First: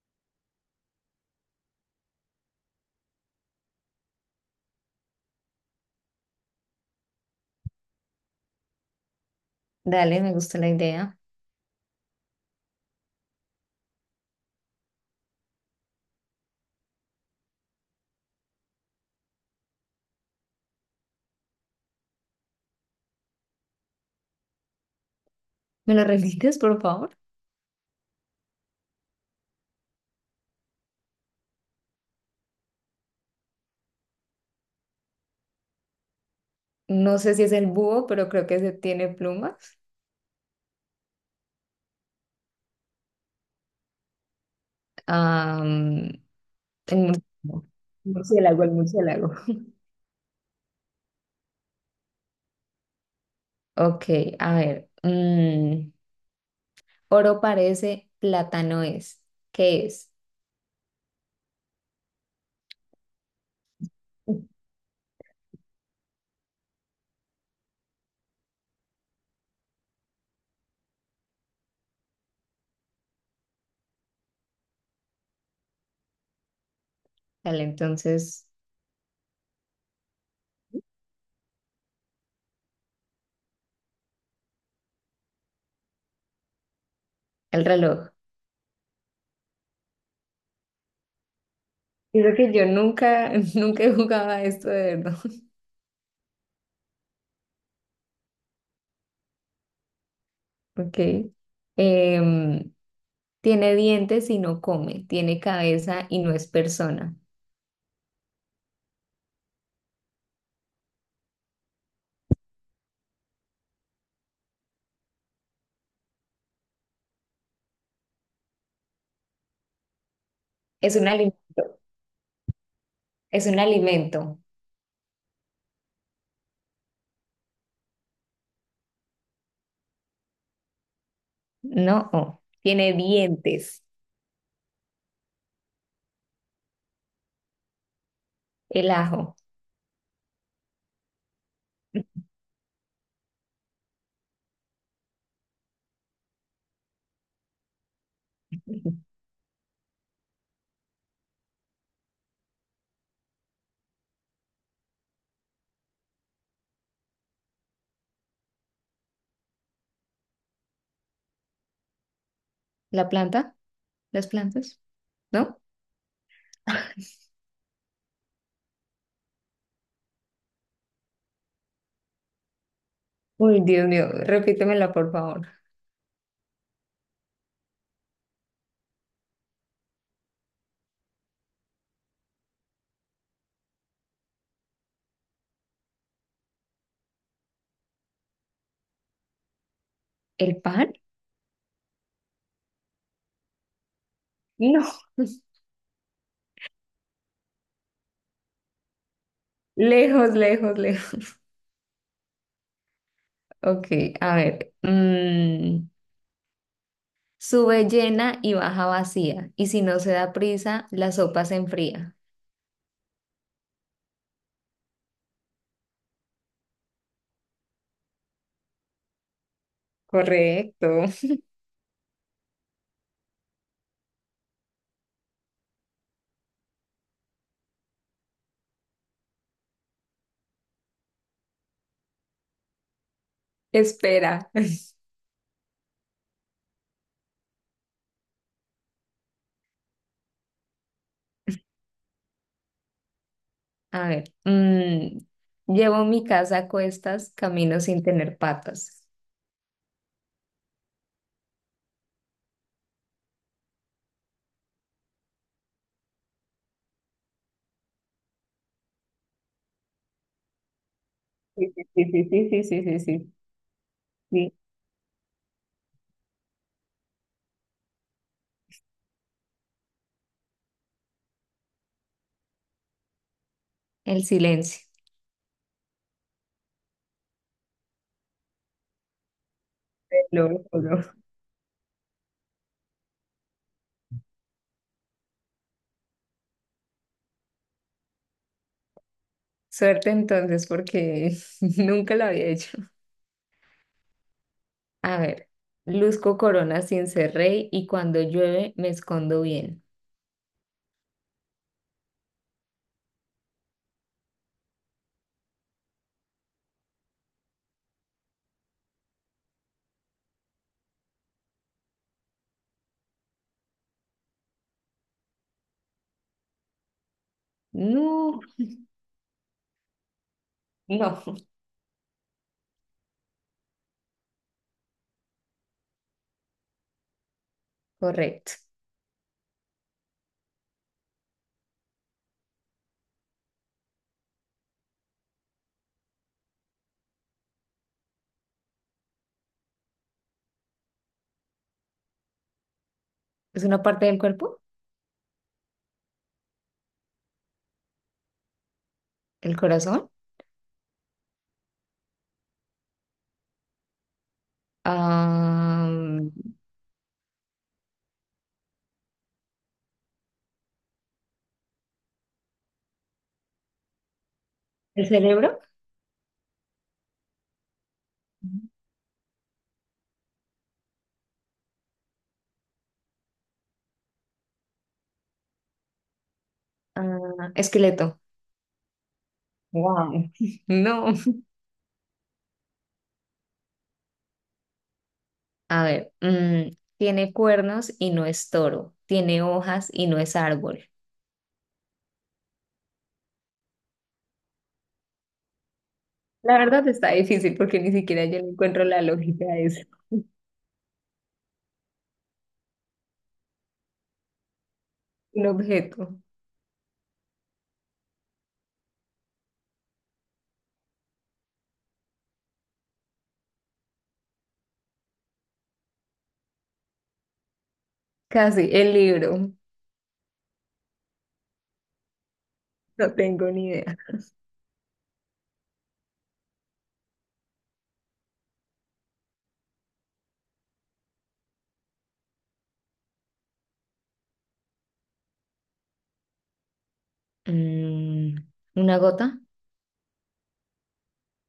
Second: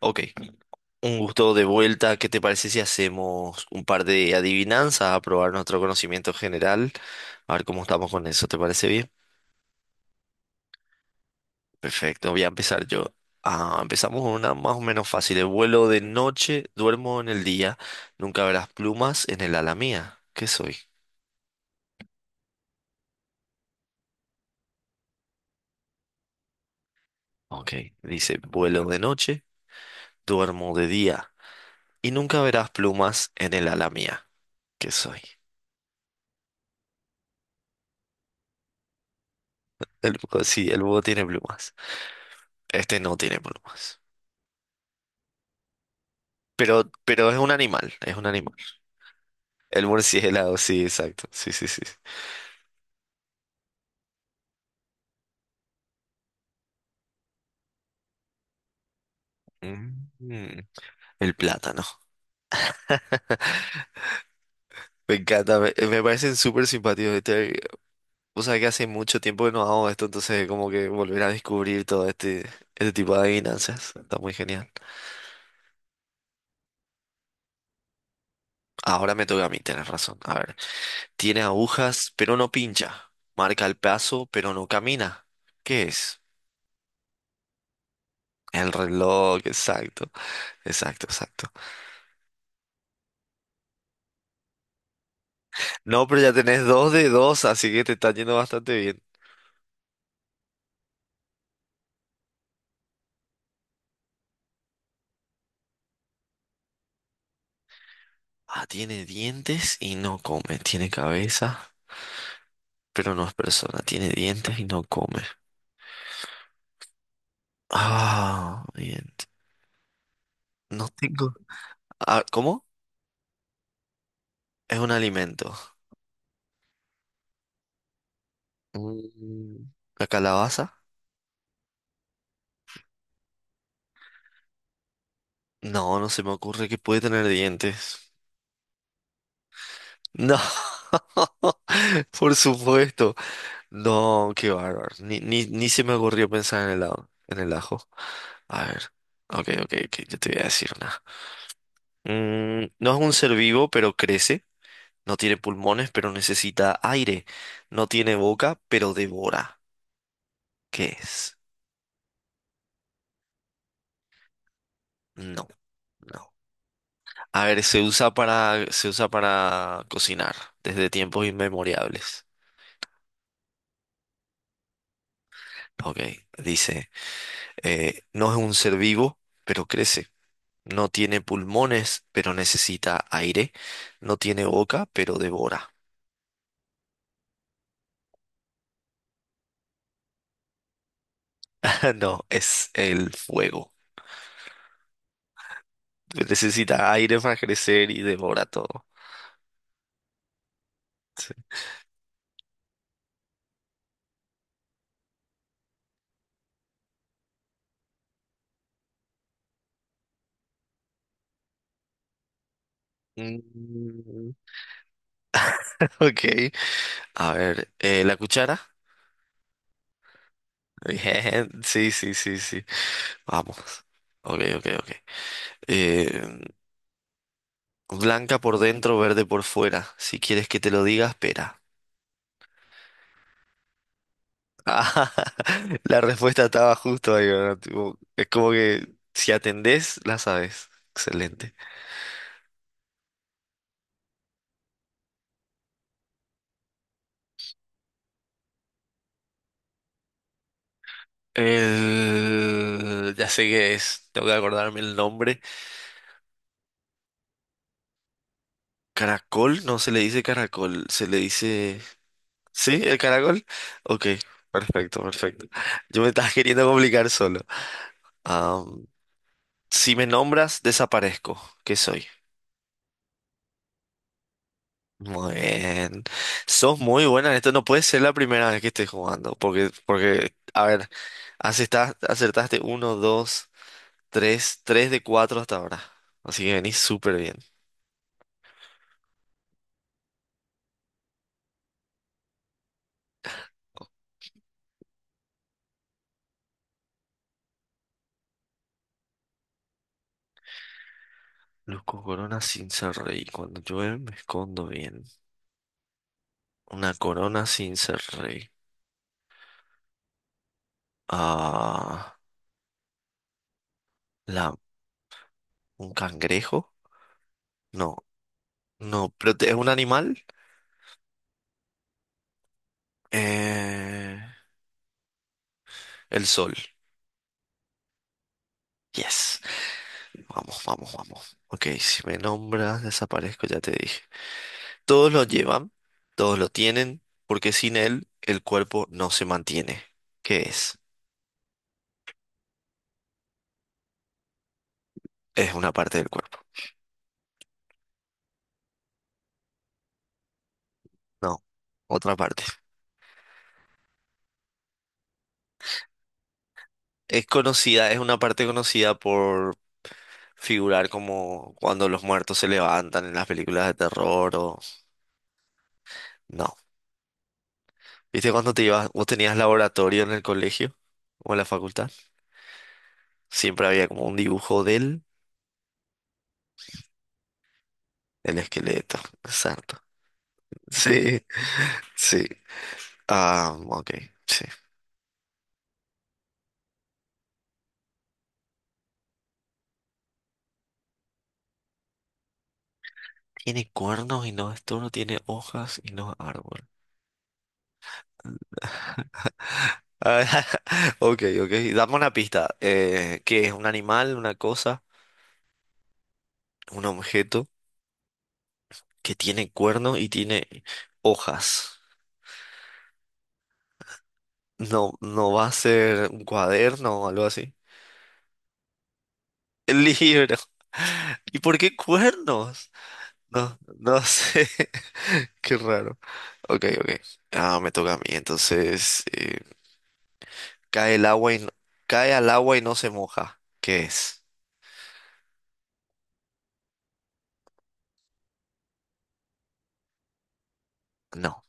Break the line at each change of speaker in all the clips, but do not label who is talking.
Ok, un gusto de vuelta. ¿Qué te parece si hacemos un par de adivinanzas a probar nuestro conocimiento general? A ver cómo estamos con eso, ¿te parece bien?
Dale, me gusta la idea.
Perfecto, voy a empezar yo. Ah, empezamos con una más o menos fácil. El vuelo de noche, duermo en el día, nunca verás plumas en el ala mía. ¿Qué soy?
¿Me lo repites, por favor?
Ok, dice, vuelo de noche, duermo de día, y nunca verás plumas en el ala mía. ¿Qué soy?
No sé si es el búho, pero creo que se tiene plumas.
El búho. Sí, el búho tiene plumas. Este no tiene plumas.
Am,
Pero,
el
pero es un
murciélago.
animal,
El
es un animal.
murciélago, el murciélago.
El murciélago, sí, exacto. Sí, sí, sí.
Ok, a ver. Oro parece, plátano es. ¿Qué es?
Mm, el plátano. Me encanta, me parecen súper simpáticos. Este, o sea que hace mucho tiempo que no hago esto, entonces como que volver a descubrir todo este tipo de adivinanzas. Está muy genial.
Dale, entonces,
Ahora me toca a mí, tienes razón. A ver, tiene agujas, pero no pincha. Marca el paso, pero no camina. ¿Qué es?
el reloj.
El reloj, exacto, exacto, exacto.
Creo que yo nunca, nunca jugaba esto de verdad.
No, pero ya tenés dos de dos, así que te está yendo bastante bien.
Ok. Em, Tiene dientes y no come. Tiene cabeza y no es persona.
Ah, tiene dientes y no come. Tiene cabeza, pero no es persona. Tiene dientes y no come. Ah, bien. No
Es un
tengo.
alimento.
Ah, ¿cómo?
Es un alimento.
Es un alimento. Mm, ¿La calabaza?
No, oh, tiene dientes.
No, no se me ocurre que puede tener dientes.
El ajo.
No. Por supuesto. No, qué bárbaro. Ni se me ocurrió pensar en el ajo. En el ajo. A ver. Ok, ok, ok. Yo te voy a decir una. No es un ser vivo, pero crece. No tiene pulmones, pero necesita aire. No tiene boca, pero devora. ¿Qué es?
¿La planta? ¿Las plantas?
No,
¿No?
no. A ver, se usa para cocinar desde tiempos inmemoriales.
Uy, Dios mío, repítemela, por favor.
Ok, dice, no es un ser vivo, pero crece. No tiene pulmones, pero necesita aire. No tiene boca, pero devora.
¿El pan?
No, es el fuego.
No.
Necesita aire para crecer y devora todo.
Lejos, lejos, lejos.
Sí.
Ok, a ver. Sube llena y baja vacía. Y si no se da prisa, la sopa se enfría.
Mm, ok. A ver, la cuchara.
Correcto.
Bien, sí, sí, sí, sí. Vamos. Ok, ok, ok. Eh, blanca por dentro, verde por fuera. Si quieres que te lo diga, espera.
Espera.
Ah, la respuesta estaba justo ahí, ¿verdad? Tipo, es como que si atendés, la sabes. Excelente.
A ver. mm, Llevo mi casa a cuestas, camino sin tener patas.
Ya sé qué es. Tengo que acordarme el nombre. Caracol, no se le dice caracol, se le
Sí,
dice...
sí, sí, sí, sí,
¿Sí?
sí,
¿El
sí, sí,
caracol? Ok,
sí.
perfecto, perfecto. Yo me estás queriendo complicar solo. Am, si me nombras, desaparezco. ¿Qué soy?
El silencio.
Muy bien. Sos muy buena en esto. No puede ser la primera vez que estés jugando. Porque,
Lo
a ver,
juro.
acertaste uno, dos, tres, de cuatro hasta ahora. Así que venís súper bien.
Suerte entonces, porque nunca lo había hecho. A ver, luzco corona sin ser rey y cuando llueve me escondo bien.
Luz corona sin ser rey. Cuando llueve me escondo bien. Una corona sin ser rey. Ah, la, un cangrejo. No,
No,
no, pero es un animal.
no,
Eh, el sol.
correcto.
Yes. Vamos, vamos, vamos. Ok, si me nombras, desaparezco, ya te dije. Todos lo llevan, todos lo tienen, porque sin él el cuerpo no se mantiene. ¿Qué es?
¿Es una parte del cuerpo?
Es una parte del cuerpo.
¿El corazón?
No, otra parte.
Ah,
Es conocida, es una parte conocida por figurar como cuando los muertos se levantan en las películas de terror o...
¿el cerebro?
No. ¿Viste cuando te ibas, vos tenías laboratorio en el colegio o en la facultad? Siempre había como un dibujo de él,
Ah, esqueleto.
el esqueleto. Exacto.
Wow, no.
Sí, sí. Ah, ok, sí.
A ver, mm, tiene cuernos y no es toro. Tiene hojas y no es árbol.
Tiene cuernos y no es toro, tiene hojas y no es
La
árbol.
verdad está difícil porque ni siquiera yo le encuentro la lógica a eso.
Ah, ok, ok. Dame una pista. ¿Qué es un animal, una cosa,
Un objeto,
un objeto que tiene cuernos y tiene hojas? No, no va a ser un cuaderno o algo así.
casi, el libro,
El libro. ¿Y por qué cuernos?
no tengo
No,
ni idea.
no sé. Qué raro. Ok, ok. Ah, me toca a mí. Entonces, cae el agua y no- cae al agua y no se moja. ¿Qué es?
Mm, ¿una gota?
No.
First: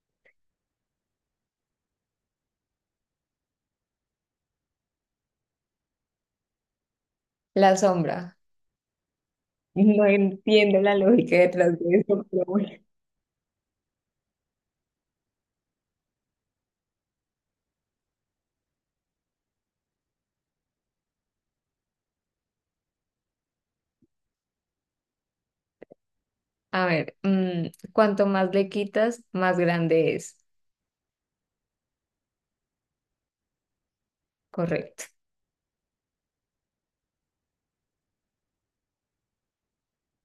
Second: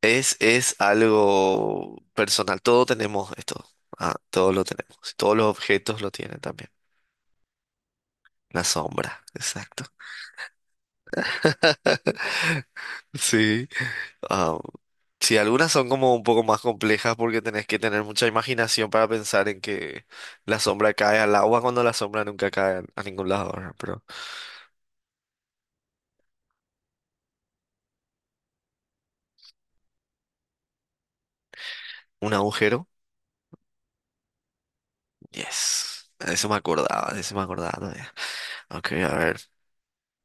Es algo personal. Todos tenemos esto. Ah, todos lo tenemos. Todos los objetos lo tienen también.
La sombra.
La sombra, exacto.
No entiendo la lógica detrás de eso, pero bueno.
Sí. Ah, sí, algunas son como un poco más complejas porque tenés que tener mucha imaginación para pensar en que la sombra cae al agua cuando la sombra nunca cae a ningún lado, ¿verdad? Pero
A ver, cuanto más le quitas, más grande es.
un agujero.
Correcto.
Yes. Eso me acordaba, de eso me acordaba todavía. Ok, a ver.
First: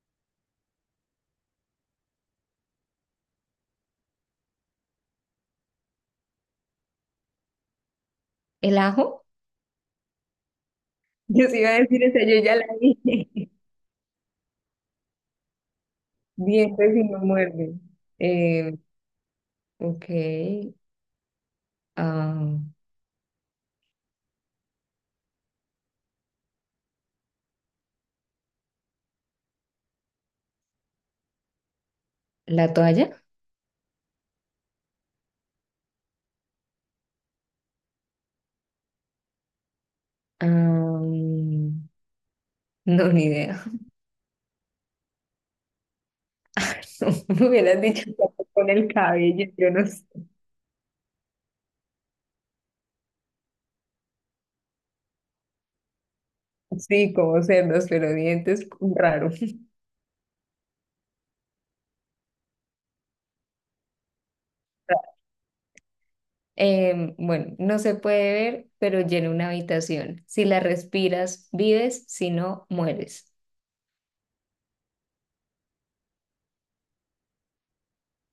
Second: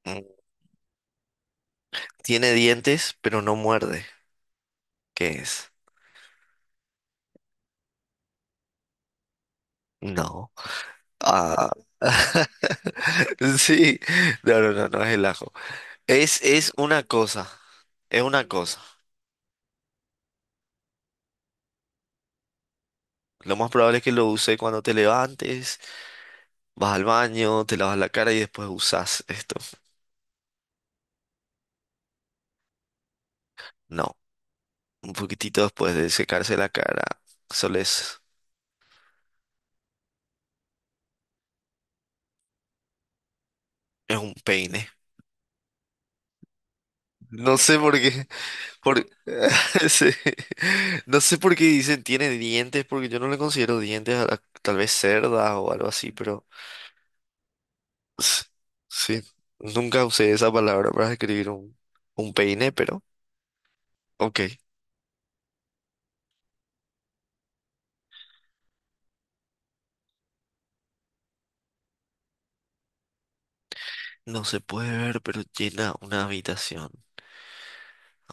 Mm, Tiene dientes, pero no muerde. ¿Qué es?
¿El ajo?
No.
Yo sí
Ah.
iba a decir esa, yo ya la dije.
Sí. No, no, no, no es el ajo. Es
Dientes
una
y no
cosa.
muerde.
Es una
Eh,
cosa.
ok. ah,
Lo más probable es que lo uses cuando te levantes, vas al baño, te lavas la cara y después usas esto.
¿La toalla?
No. Un poquitito después de secarse la cara. Solo es,
Ah, no, ni idea.
Es un peine.
Me
No sé
hubieras
por
dicho
qué.
que con el
Por...
cabello, yo no sé,
sí. No sé por qué dicen tiene dientes, porque yo no le considero dientes, tal vez cerdas o algo así, pero
sí, como cerdos, pero
s-
dientes
sí,
raro.
nunca usé esa palabra para escribir un peine, pero ok.
Bueno, no se puede ver, pero llena una habitación. Si la respiras, vives, si no, mueres.
No se puede ver, pero llena una habitación.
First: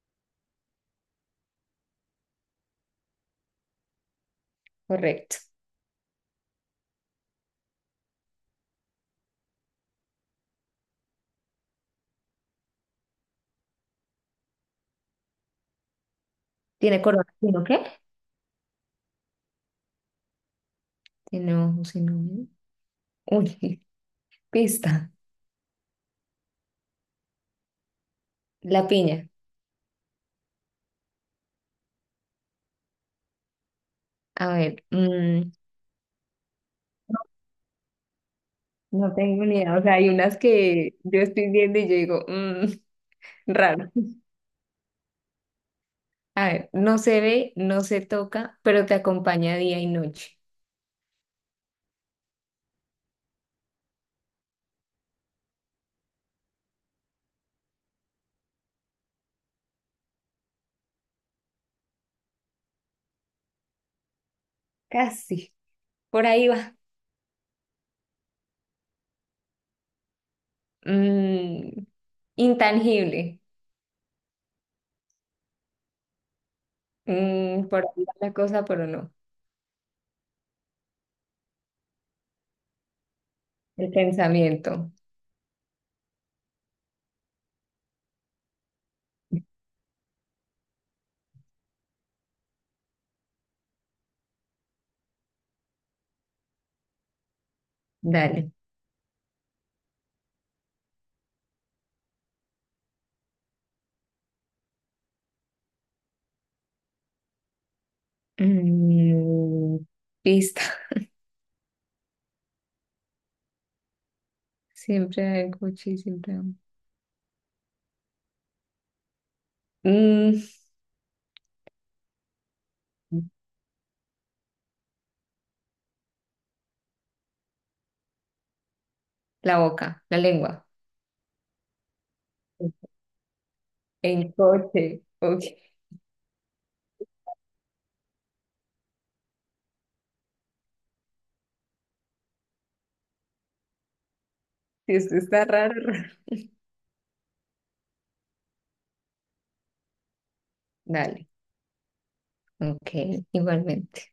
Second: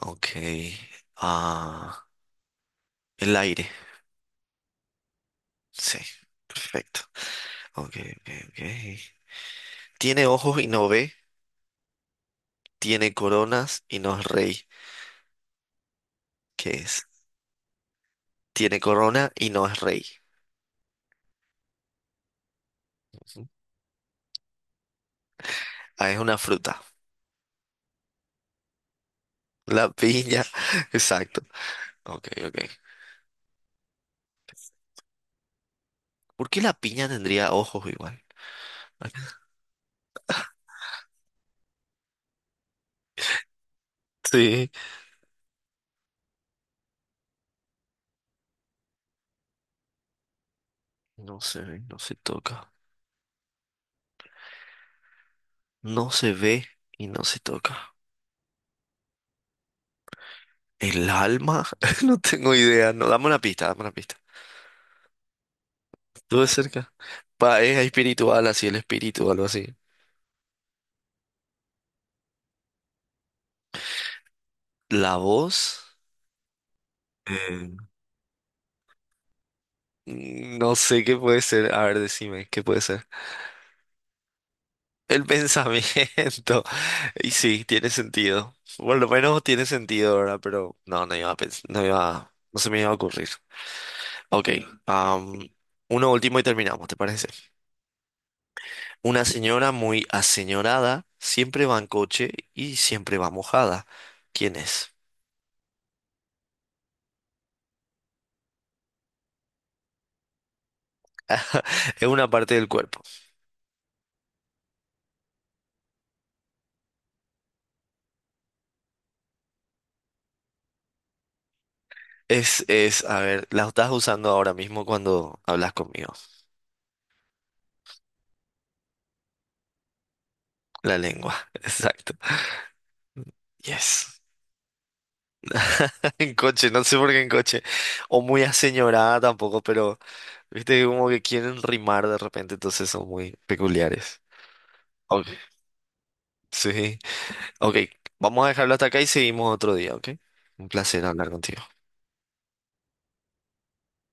Ok. Ah, el aire.
Correcto.
Sí, perfecto. Ok, ok, ok. Tiene ojos y no ve, tiene coronas y no es rey. ¿Qué
¿Tiene
es?
corona? ¿Si no qué?
Tiene corona y no es rey.
Si no, si no. Uy, pista.
Ah, es una fruta.
La piña.
La piña. Exacto. Ok, ok.
A ver, mm,
¿Por qué la piña tendría ojos igual?
no tengo ni idea. O sea, hay unas que yo estoy viendo y yo digo, mm, raro.
Sí.
A ver, no se ve, no se toca, pero te acompaña día y noche.
No se ve, no se toca. No se ve y no se toca. ¿El alma? No tengo idea. No, dame una pista, dame una pista.
Casi. Por
Estuve
ahí va.
cerca. Pa, es espiritual, así el espíritu, o algo así.
Mm, intangible.
¿La voz?
Mm,
Eh,
por ahí va la cosa, pero no.
No sé qué puede ser. A ver, decime, ¿qué puede ser?
El pensamiento.
El pensamiento. Y sí, tiene sentido. Por lo menos tiene sentido, ¿verdad? Pero no, no iba, no se me iba a ocurrir. Ok, am, uno último y terminamos, ¿te parece?
Dale.
Una señora muy aseñorada siempre va en coche y siempre va mojada. ¿Quién es?
Mm, pista.
Es una parte del cuerpo.
Siempre hay coche, y siempre hay- Mm,
A ver, la estás usando ahora mismo cuando hablas conmigo.
la boca, la lengua.
La lengua, exacto. Yes.
En coche. Ok.
En coche, no sé por qué en coche. O muy aseñorada tampoco, pero viste que como que quieren rimar de repente, entonces son muy peculiares.
Si esto
Ok,
está raro. Raro.
sí. Ok, vamos a dejarlo hasta acá y seguimos otro día, ¿ok? Un placer
Dale.
hablar contigo.
Ok, igualmente.